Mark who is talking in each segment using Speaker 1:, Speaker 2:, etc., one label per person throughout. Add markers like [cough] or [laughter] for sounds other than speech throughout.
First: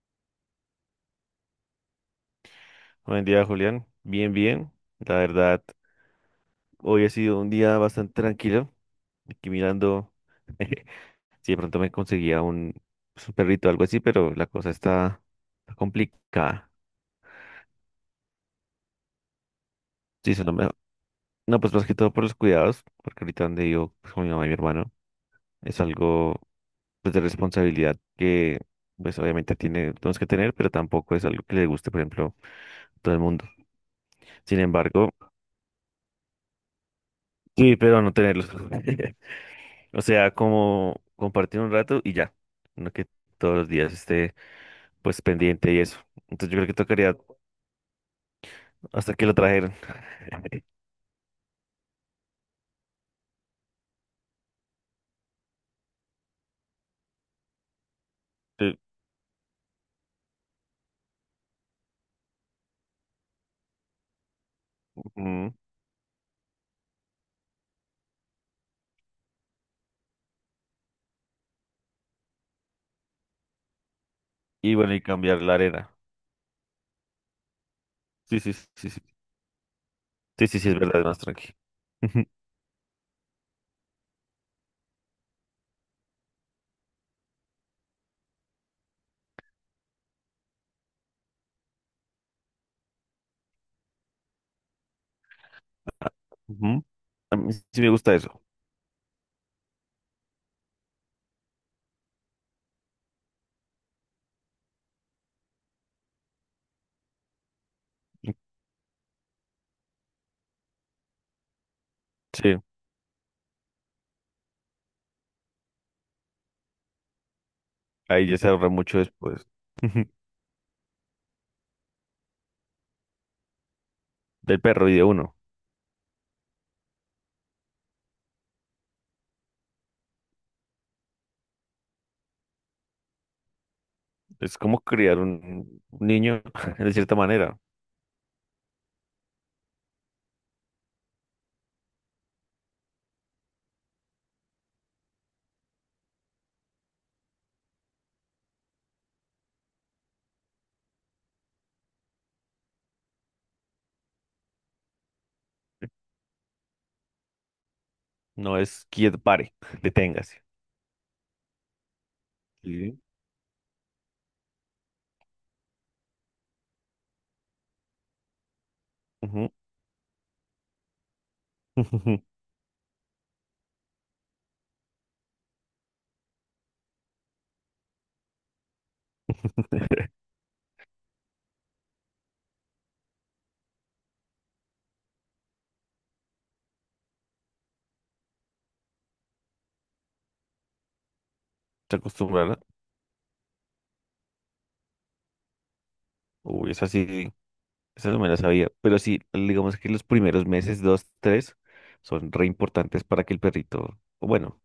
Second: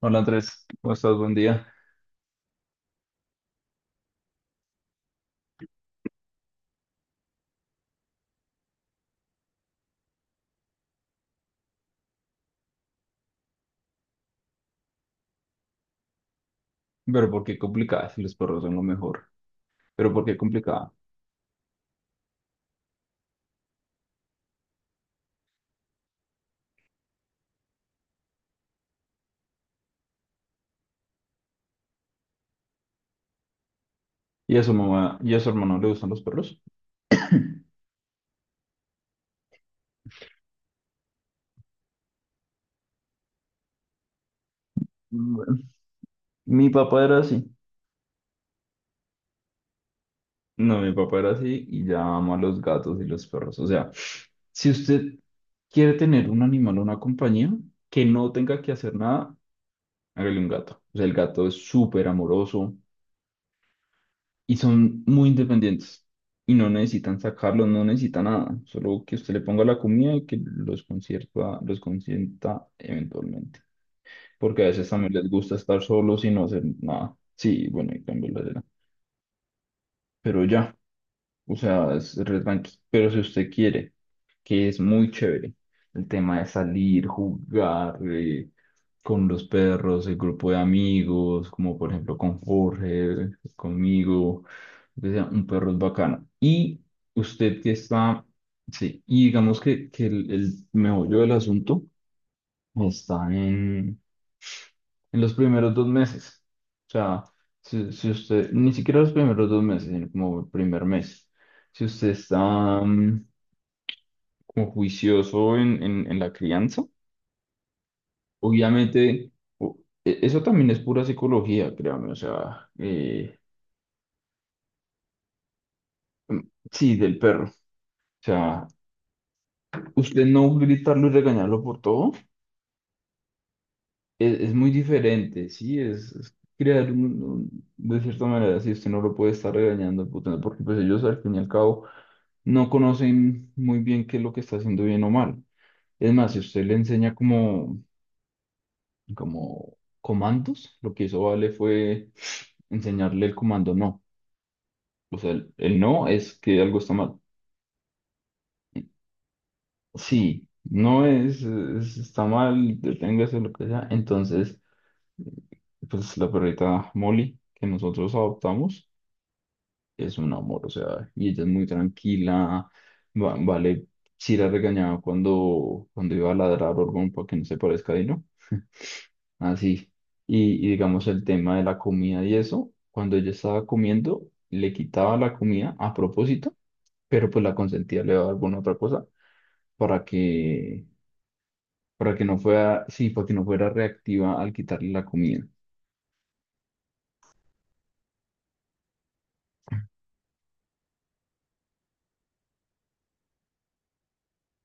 Speaker 1: Hola Andrés, ¿cómo estás? Buen día.
Speaker 2: Buen día, Julián. Bien, bien. La verdad, hoy ha sido un día bastante tranquilo. Aquí mirando [laughs] si de pronto me conseguía pues, un perrito o algo así, pero la cosa está complicada.
Speaker 1: Pero ¿por qué complicada si los perros son lo mejor? Pero ¿por
Speaker 2: Sí.
Speaker 1: qué complicada?
Speaker 2: No, pues más que todo por los cuidados, porque ahorita donde yo pues, con mi mamá y mi hermano es algo pues, de responsabilidad que pues obviamente tenemos que tener, pero tampoco es algo que le guste, por ejemplo, a todo el mundo.
Speaker 1: ¿Y
Speaker 2: Sin
Speaker 1: a su
Speaker 2: embargo,
Speaker 1: mamá y a su hermano le gustan los perros?
Speaker 2: sí, pero no tenerlos. [laughs] O sea, como compartir un rato y ya. No que todos los días esté pues
Speaker 1: Bueno,
Speaker 2: pendiente y eso. Entonces yo creo
Speaker 1: mi
Speaker 2: que
Speaker 1: papá
Speaker 2: tocaría
Speaker 1: era así.
Speaker 2: hasta que lo trajeran.
Speaker 1: No, mi papá era así y ya ama los gatos y los perros. O sea, si usted quiere tener un animal o una compañía que no tenga que
Speaker 2: Sí.
Speaker 1: hacer nada, hágale un gato. O sea, el gato es súper amoroso, y son muy
Speaker 2: Ujú.
Speaker 1: independientes y no necesitan sacarlos, no necesitan nada, solo que usted le ponga la comida y que los concierta, los consienta eventualmente, porque a
Speaker 2: Y
Speaker 1: veces
Speaker 2: bueno, y
Speaker 1: también les
Speaker 2: cambiar la
Speaker 1: gusta estar
Speaker 2: arena.
Speaker 1: solos y no hacer nada. Sí, bueno, y cambio
Speaker 2: Sí,
Speaker 1: la
Speaker 2: sí,
Speaker 1: era.
Speaker 2: sí, sí.
Speaker 1: Pero
Speaker 2: Sí, sí, sí,
Speaker 1: ya,
Speaker 2: es verdad, es más tranquilo.
Speaker 1: o sea, es re
Speaker 2: [laughs]
Speaker 1: tranqui. Pero si usted quiere que es muy chévere. El tema de salir, jugar con los perros, el grupo de amigos, como por ejemplo con Jorge, conmigo. O sea, un perro es bacano. Y
Speaker 2: Ujú. A mí
Speaker 1: usted que
Speaker 2: sí me gusta
Speaker 1: está,
Speaker 2: eso.
Speaker 1: sí, y digamos que el meollo del asunto está en los primeros dos meses. O sea, si usted, ni siquiera los primeros dos meses, sino como el primer mes. Si usted está
Speaker 2: Sí,
Speaker 1: mm, como juicioso en la crianza.
Speaker 2: ahí ya se ahorra mucho
Speaker 1: Obviamente,
Speaker 2: después.
Speaker 1: o-
Speaker 2: Ujú.
Speaker 1: eso también es pura psicología, créame, o sea,
Speaker 2: Del perro y de uno.
Speaker 1: sí, del perro. O sea, usted no gritarlo y regañarlo por todo es
Speaker 2: Es
Speaker 1: muy
Speaker 2: como criar
Speaker 1: diferente, sí,
Speaker 2: un
Speaker 1: es
Speaker 2: niño [laughs]
Speaker 1: crear
Speaker 2: de cierta manera.
Speaker 1: de cierta manera, si usted no lo puede estar regañando, puta, porque pues ellos al fin y al cabo no conocen muy bien qué es lo que está haciendo bien o mal. Es más, si usted le enseña como comandos, lo que hizo Vale fue enseñarle el comando no. O sea, el no es que algo está mal.
Speaker 2: No es quieto, pare, [laughs] deténgase.
Speaker 1: Sí, no es, es- está mal,
Speaker 2: Sí.
Speaker 1: deténgase lo que sea. Entonces, pues la perrita Molly que nosotros adoptamos
Speaker 2: Ujú.
Speaker 1: es un amor, o sea, y ella es muy
Speaker 2: [laughs]
Speaker 1: tranquila. Vale, si la regañaba cuando iba a ladrar Orgón para que no se parezca a Dino. Así. Y digamos el tema de la comida y eso, cuando ella estaba comiendo, le quitaba la comida a propósito, pero pues la consentía, le daba alguna otra cosa para que
Speaker 2: Se
Speaker 1: para que no
Speaker 2: acostumbra, ¿no?
Speaker 1: fuera, sí, para que no fuera reactiva al quitarle la comida.
Speaker 2: Uy, esa sí, esa no me la sabía. Pero sí, digamos que los primeros meses, 2, 3, son re importantes para que el perrito, o bueno,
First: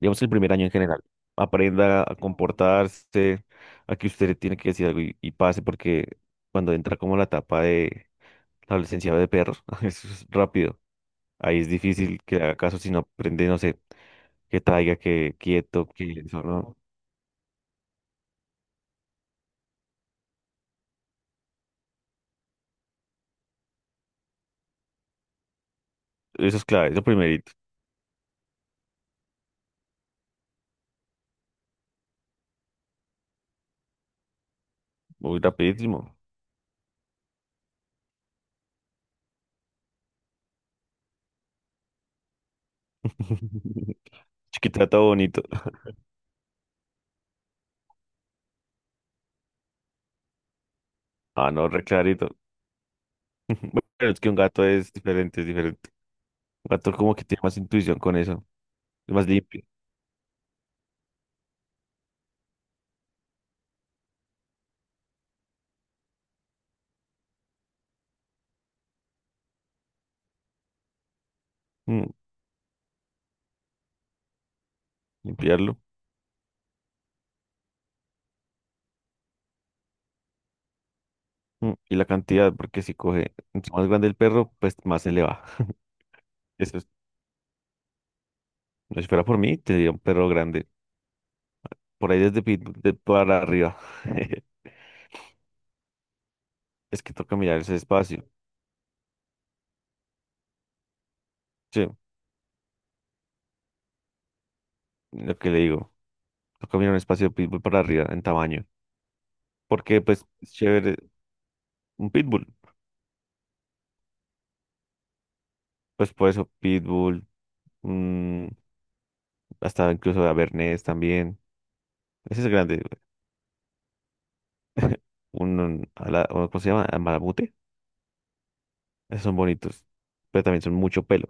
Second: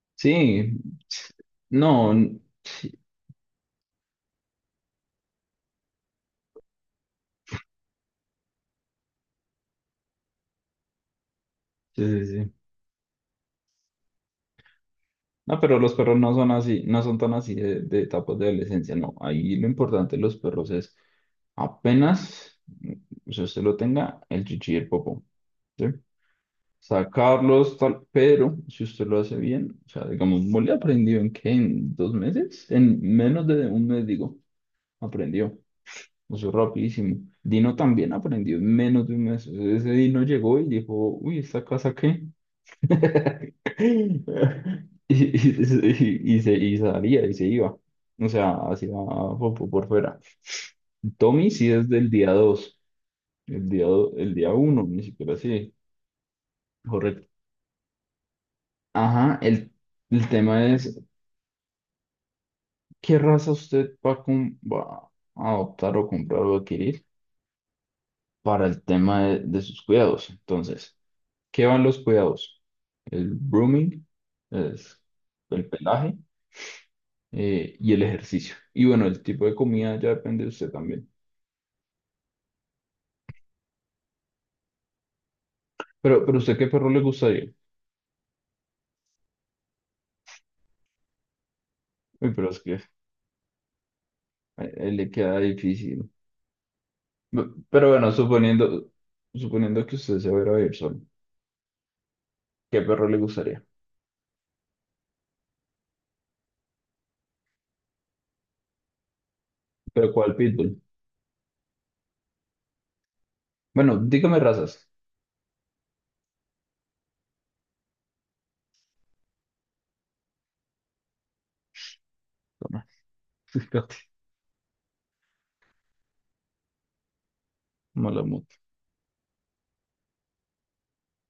Speaker 2: digamos el primer año en
Speaker 1: Sí,
Speaker 2: general, aprenda
Speaker 1: no,
Speaker 2: a
Speaker 1: n- sí,
Speaker 2: comportarse, a que usted le tiene que decir algo y pase, porque cuando entra como la etapa de la adolescencia de perros, [laughs] eso es rápido. Ahí es difícil
Speaker 1: sí, sí,
Speaker 2: que
Speaker 1: sí.
Speaker 2: haga caso si no aprende, no sé, que traiga, que
Speaker 1: No, pero
Speaker 2: quieto,
Speaker 1: los
Speaker 2: que
Speaker 1: perros no
Speaker 2: eso,
Speaker 1: son
Speaker 2: ¿no?
Speaker 1: así, no son tan así de etapas de adolescencia, no. Ahí lo importante de los perros es apenas, si usted lo tenga, el chichi y el popó, ¿sí?
Speaker 2: Eso es clave, eso primerito.
Speaker 1: Sacarlos, tal, pero si usted lo hace bien, o sea, digamos, Molly aprendió en qué, en dos meses, en menos de un mes, digo,
Speaker 2: Muy
Speaker 1: aprendió.
Speaker 2: rapidísimo.
Speaker 1: Eso rapidísimo. Dino también aprendió en menos de un mes. Ese Dino llegó y dijo, uy, ¿esta casa qué? [laughs]
Speaker 2: [laughs] Chiquitata
Speaker 1: Y,
Speaker 2: bonito.
Speaker 1: y- y y se, y salía y se iba. O sea, hacía por, fuera. Tommy
Speaker 2: Ah, no,
Speaker 1: sí
Speaker 2: re
Speaker 1: es del
Speaker 2: clarito.
Speaker 1: día dos. El
Speaker 2: Bueno, es que
Speaker 1: el
Speaker 2: un
Speaker 1: día
Speaker 2: gato
Speaker 1: uno
Speaker 2: es
Speaker 1: ni siquiera
Speaker 2: diferente, es
Speaker 1: así.
Speaker 2: diferente. Un gato como que
Speaker 1: Correcto.
Speaker 2: tiene más intuición con eso, es más
Speaker 1: Ajá,
Speaker 2: limpio.
Speaker 1: el tema es, ¿qué raza usted va a, va a adoptar o comprar o adquirir para el tema de sus cuidados? Entonces... ¿Qué van los
Speaker 2: Mm,
Speaker 1: cuidados? El grooming, es el
Speaker 2: limpiarlo.
Speaker 1: pelaje y el ejercicio. Y bueno, el tipo de comida ya depende de usted también.
Speaker 2: Mm, y la cantidad, porque si coge entre más grande el perro, pues más se le va.
Speaker 1: Pero ¿usted qué
Speaker 2: Eso es,
Speaker 1: perro le gustaría?
Speaker 2: no, si fuera por mí, tendría un perro grande. Por ahí
Speaker 1: Uy,
Speaker 2: desde
Speaker 1: pero es
Speaker 2: Pitbull
Speaker 1: que
Speaker 2: de para arriba. [laughs]
Speaker 1: a él le queda difícil.
Speaker 2: Es que toca mirar ese
Speaker 1: Pero bueno,
Speaker 2: espacio.
Speaker 1: suponiendo, suponiendo que usted se va a ir a vivir solo,
Speaker 2: Sí,
Speaker 1: ¿qué perro le gustaría?
Speaker 2: lo que le digo. Toca mirar un espacio de Pitbull para arriba en tamaño. Porque
Speaker 1: ¿Pero
Speaker 2: pues
Speaker 1: cuál
Speaker 2: es
Speaker 1: pitbull?
Speaker 2: chévere un Pitbull.
Speaker 1: Bueno, dígame razas.
Speaker 2: Pues por eso Pitbull, mm, hasta incluso Avernés también. Ese es grande.
Speaker 1: [laughs]
Speaker 2: O ¿cómo se llama? Malamute.
Speaker 1: Malamute.
Speaker 2: Esos son bonitos, pero también son mucho pelo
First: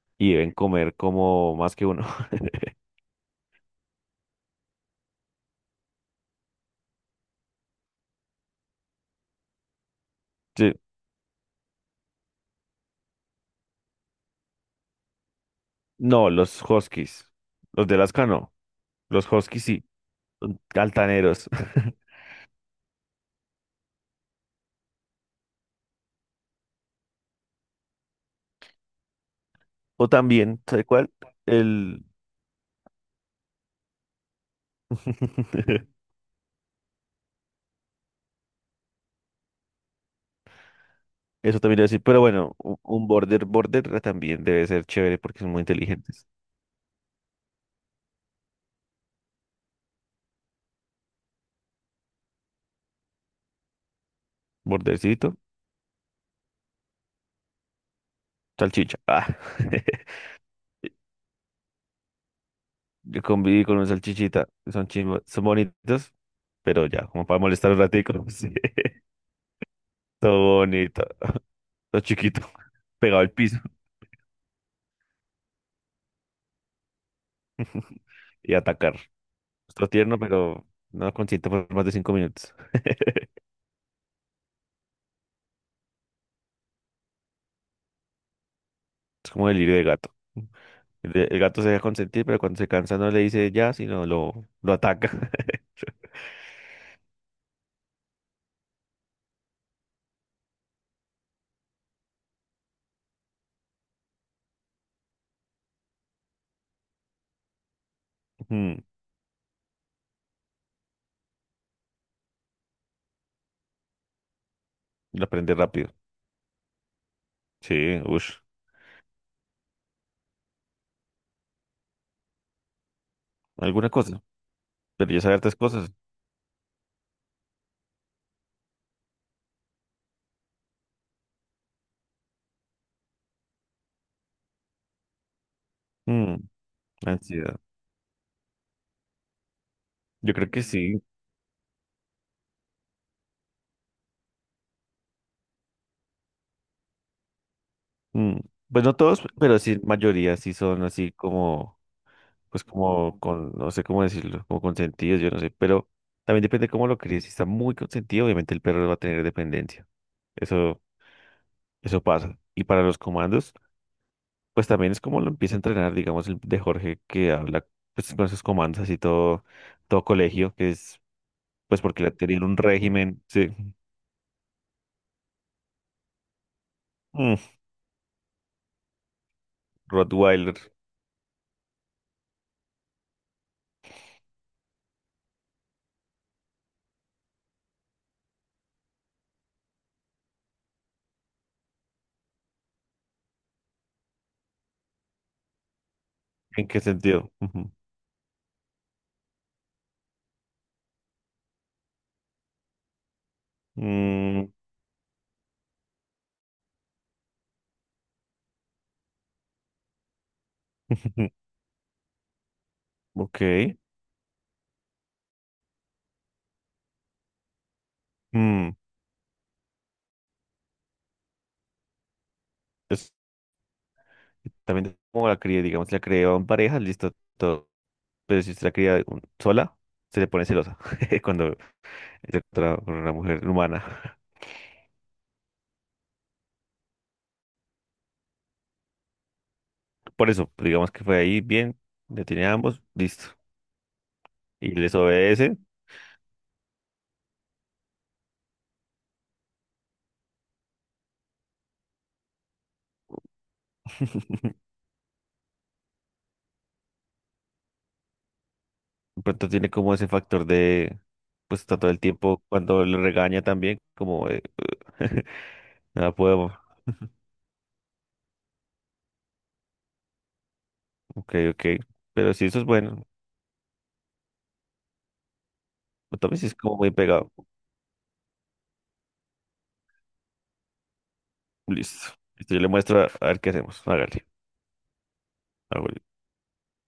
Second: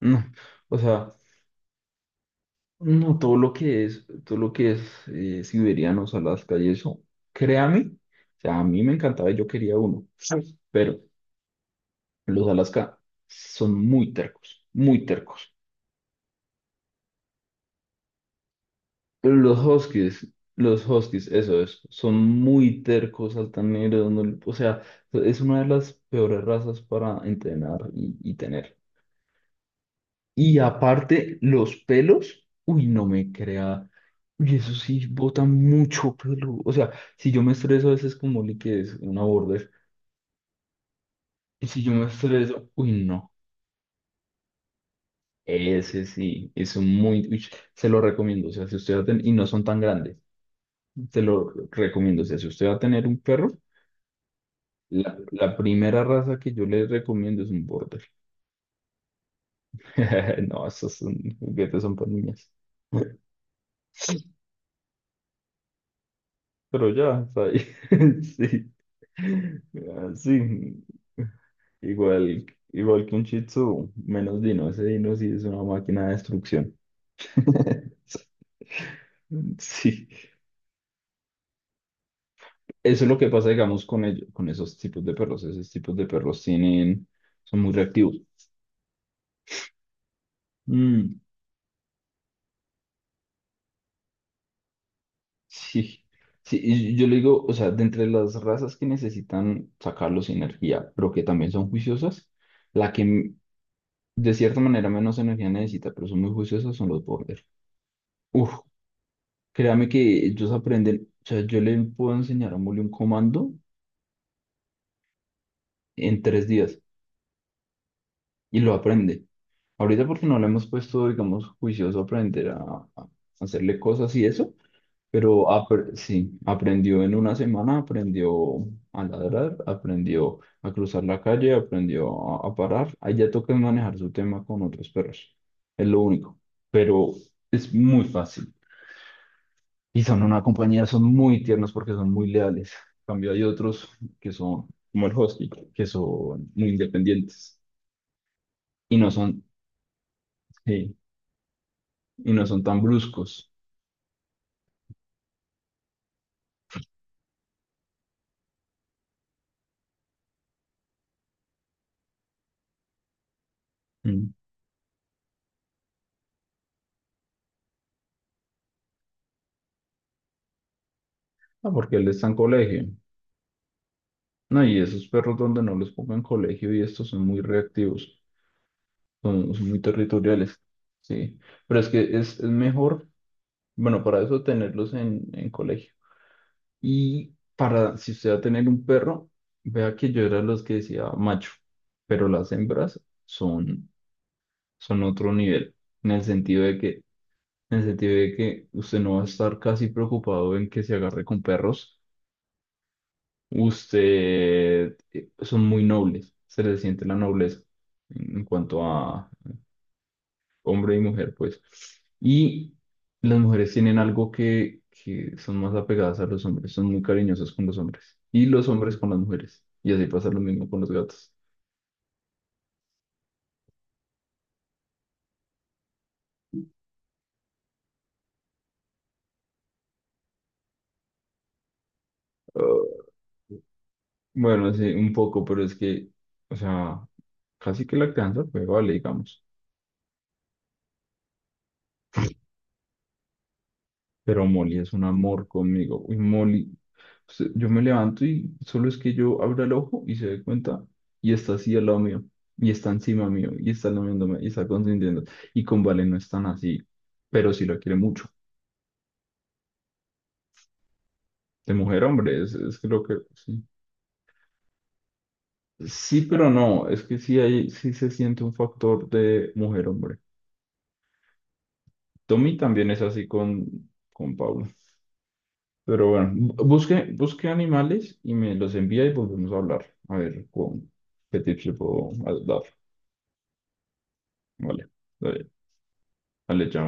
Speaker 1: No,
Speaker 2: y deben
Speaker 1: o
Speaker 2: comer
Speaker 1: sea.
Speaker 2: como más que uno. [laughs]
Speaker 1: No, todo lo que es, todo lo que es siberianos, Alaska y eso, créame, o sea, a mí me encantaba y yo quería uno, [laughs] Sí,
Speaker 2: Sí.
Speaker 1: pero los Alaska son muy tercos, muy tercos.
Speaker 2: No, los huskies, los de Alaska no, los
Speaker 1: Los
Speaker 2: huskies sí,
Speaker 1: Huskies,
Speaker 2: son
Speaker 1: los Huskies,
Speaker 2: altaneros.
Speaker 1: eso es,
Speaker 2: [laughs]
Speaker 1: son muy tercos, altaneros, o sea, es una de las peores razas para entrenar y tener.
Speaker 2: O
Speaker 1: Y
Speaker 2: también, ¿sabe cuál?
Speaker 1: aparte, los
Speaker 2: El...
Speaker 1: pelos, uy, no me crea. Uy, eso sí, bota
Speaker 2: [laughs]
Speaker 1: mucho pelo. O sea, si yo me estreso, a veces como Oli, que es una border.
Speaker 2: Eso
Speaker 1: Y
Speaker 2: también
Speaker 1: si
Speaker 2: iba a
Speaker 1: yo
Speaker 2: decir,
Speaker 1: me
Speaker 2: pero bueno,
Speaker 1: estreso,
Speaker 2: u-
Speaker 1: uy,
Speaker 2: un
Speaker 1: no.
Speaker 2: border también debe ser chévere porque son muy
Speaker 1: Ese
Speaker 2: inteligentes.
Speaker 1: sí, es un muy. Uy, se lo recomiendo. O sea, si usted va a tener. Y no son tan grandes. Se lo recomiendo. O sea, si usted va a tener un perro,
Speaker 2: Bordercito,
Speaker 1: la primera raza que yo le recomiendo es un border.
Speaker 2: salchicha. Ah. [laughs]
Speaker 1: [laughs] No, esos son juguetes, son para niñas.
Speaker 2: Yo conviví con un salchichita, son chimbos, son bonitos, pero
Speaker 1: Pero
Speaker 2: ya,
Speaker 1: ya,
Speaker 2: como para
Speaker 1: está ahí.
Speaker 2: molestar un ratico.
Speaker 1: [laughs]
Speaker 2: [laughs] Sí.
Speaker 1: Sí.
Speaker 2: Todo
Speaker 1: Así.
Speaker 2: bonito, todo chiquito,
Speaker 1: Igual,
Speaker 2: [laughs]
Speaker 1: igual que
Speaker 2: pegado
Speaker 1: un
Speaker 2: al
Speaker 1: Shih
Speaker 2: piso
Speaker 1: Tzu, menos Dino. Ese Dino sí es una máquina de destrucción.
Speaker 2: [laughs]
Speaker 1: [laughs]
Speaker 2: y atacar. Todo
Speaker 1: Sí.
Speaker 2: tierno, pero no consiente por más de 5 minutos. [laughs]
Speaker 1: Eso es lo que pasa, digamos, con ellos, con esos tipos de perros. Esos tipos de perros tienen, son muy reactivos.
Speaker 2: Es como delirio de gato. El,
Speaker 1: Mm,
Speaker 2: el gato se deja consentir, pero cuando se cansa no le dice ya, sino lo ataca. [laughs]
Speaker 1: sí. Sí, y yo le digo, o sea, de entre las razas que necesitan sacarlos energía, pero que también son juiciosas, la que de cierta manera, menos energía necesita, pero son muy juiciosos, son los border. Uf,
Speaker 2: Mm.
Speaker 1: créame que ellos aprenden, o sea, yo le puedo enseñar a Muli un comando
Speaker 2: Lo aprende rápido.
Speaker 1: en tres días
Speaker 2: Sí, ush,
Speaker 1: y lo aprende. Ahorita porque no le hemos puesto, digamos, juicioso a aprender a hacerle
Speaker 2: alguna
Speaker 1: cosas
Speaker 2: cosa.
Speaker 1: y eso,
Speaker 2: Pero ya sabe
Speaker 1: pero
Speaker 2: hartas cosas.
Speaker 1: sí, aprendió en una semana, aprendió a ladrar, aprendió a cruzar la calle, aprendió a parar. Ahí ya toca manejar su tema con otros perros, es lo
Speaker 2: Mm,
Speaker 1: único, pero
Speaker 2: ansiedad.
Speaker 1: es muy fácil. Y son
Speaker 2: Yo
Speaker 1: una
Speaker 2: creo que
Speaker 1: compañía,
Speaker 2: sí.
Speaker 1: son muy tiernos porque son muy leales. En cambio, hay otros que son, como el Husky, que son muy independientes
Speaker 2: Mm. Pues
Speaker 1: y
Speaker 2: no
Speaker 1: no
Speaker 2: todos,
Speaker 1: son,
Speaker 2: pero sí, mayoría sí son
Speaker 1: sí,
Speaker 2: así como
Speaker 1: y no son
Speaker 2: pues
Speaker 1: tan
Speaker 2: como
Speaker 1: bruscos.
Speaker 2: con, no sé cómo decirlo, como consentidos, yo no sé, pero también depende cómo lo críes. Si está muy consentido, obviamente el perro va a tener dependencia. Eso, eso pasa. Y para los comandos,
Speaker 1: Mm.
Speaker 2: pues también es como lo empieza a entrenar, digamos, el de Jorge que habla pues, con esos comandos así todo, todo colegio, que es
Speaker 1: Ah,
Speaker 2: pues
Speaker 1: porque
Speaker 2: porque
Speaker 1: él
Speaker 2: le
Speaker 1: está en
Speaker 2: tenían un
Speaker 1: colegio.
Speaker 2: régimen, sí.
Speaker 1: No, y esos perros donde no los pongan en colegio y estos son
Speaker 2: Mm.
Speaker 1: muy reactivos, son, son muy
Speaker 2: Rottweiler.
Speaker 1: territoriales. Sí, pero es que es mejor, bueno, para eso tenerlos en colegio. Y para, si usted va a tener un perro, vea que yo era los que decía macho, pero las hembras son, son otro nivel, en el sentido
Speaker 2: ¿En
Speaker 1: de
Speaker 2: qué
Speaker 1: que,
Speaker 2: sentido? Ujú.
Speaker 1: en el sentido de que usted no va a estar casi preocupado en que se agarre con perros.
Speaker 2: Mm,
Speaker 1: Usted, son muy nobles, se le siente la nobleza en cuanto a, hombre y mujer,
Speaker 2: [laughs]
Speaker 1: pues. Y las mujeres
Speaker 2: ok.
Speaker 1: tienen algo que son más apegadas a los hombres, son muy cariñosas con los hombres y los
Speaker 2: Mm,
Speaker 1: hombres con las mujeres. Y así pasa lo mismo con los gatos.
Speaker 2: es- también como la cría, digamos, la criaban en pareja, listo, todo. Pero si usted la cría sola, se le pone celosa [laughs] cuando está con con
Speaker 1: Ah,
Speaker 2: una mujer humana.
Speaker 1: bueno, sí, un poco, pero es que, o sea, casi que la crianza fue, vale, digamos.
Speaker 2: [laughs] Por eso, digamos que fue ahí bien, le tiene a ambos, listo.
Speaker 1: Pero
Speaker 2: Y
Speaker 1: Molly es
Speaker 2: les
Speaker 1: un amor
Speaker 2: obedece.
Speaker 1: conmigo. Uy, Molly, yo me levanto y solo es que yo abro el ojo y se dé cuenta y está así al lado mío y está encima mío y está lamiéndome y está consintiendo. Y con Vale no es tan así, pero sí lo quiere mucho.
Speaker 2: De pronto tiene como ese factor de, pues
Speaker 1: De
Speaker 2: está todo el
Speaker 1: mujer, a hombre,
Speaker 2: tiempo
Speaker 1: es
Speaker 2: cuando le
Speaker 1: lo que
Speaker 2: regaña
Speaker 1: sí.
Speaker 2: también, como de, [laughs] nada
Speaker 1: Sí, pero
Speaker 2: puedo,
Speaker 1: no, es que sí, hay, sí se siente un factor de mujer, hombre.
Speaker 2: ok, ok. Pero si
Speaker 1: Tommy
Speaker 2: eso es
Speaker 1: también es
Speaker 2: bueno,
Speaker 1: así con Pablo. Pero
Speaker 2: pues,
Speaker 1: bueno,
Speaker 2: también si es como muy
Speaker 1: busque,
Speaker 2: pegado,
Speaker 1: busque animales y me los envía y volvemos a hablar. A ver, con, ¿qué tips le
Speaker 2: listo.
Speaker 1: puedo
Speaker 2: Listo, yo
Speaker 1: dar?
Speaker 2: le muestro a ver qué hacemos. Hágale.
Speaker 1: Vale, vale,
Speaker 2: Hágale.
Speaker 1: vale, chao.